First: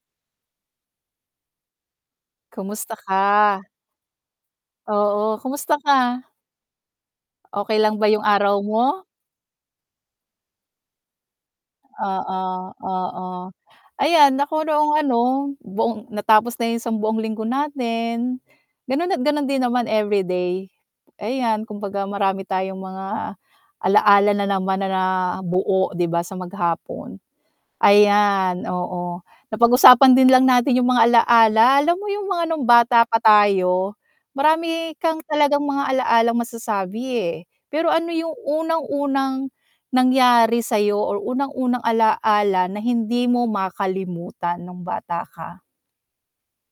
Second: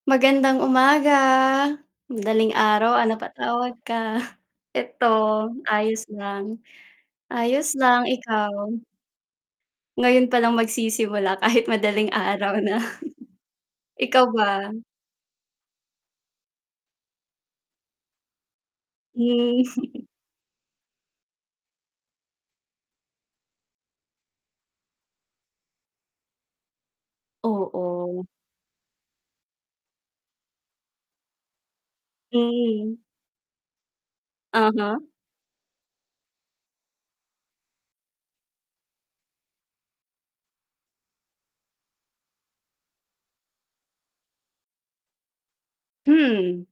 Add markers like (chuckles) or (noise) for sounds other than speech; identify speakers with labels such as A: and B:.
A: Magandang umaga. Madaling
B: Kamusta
A: araw, ah,
B: ka?
A: napatawag ka? (chuckles) Eto,
B: Oo, kumusta
A: ayos
B: ka?
A: lang. Ayos
B: Okey lang
A: lang,
B: ba yung
A: ikaw?
B: araw mo?
A: Ngayon palang magsisimula kahit madaling araw
B: Oo,
A: na.
B: oo.
A: (chuckles) Ikaw
B: Ayan ako
A: ba?
B: noong ano, buong natapos na yung sang buong linggo natin. Ganon at ganon din
A: Hmm.
B: naman
A: (chuckles)
B: everyday. Ayan kumbaga marami tayong mga alaala nanaman na buo 'di ba sa maghapon.
A: Oo.
B: Ayan, oo. Napag-usapan din lang natin yung mga alaala, alam mo yung mga nung
A: Mm.
B: bata pa tayo marami
A: Uh-huh.
B: kang talagang mga alaalang masasabi, eh. Pero ano yung unang-unang nangyari sayo or unang-unang alaala na hindi mo makalimutan nung bata ka?
A: Hmm.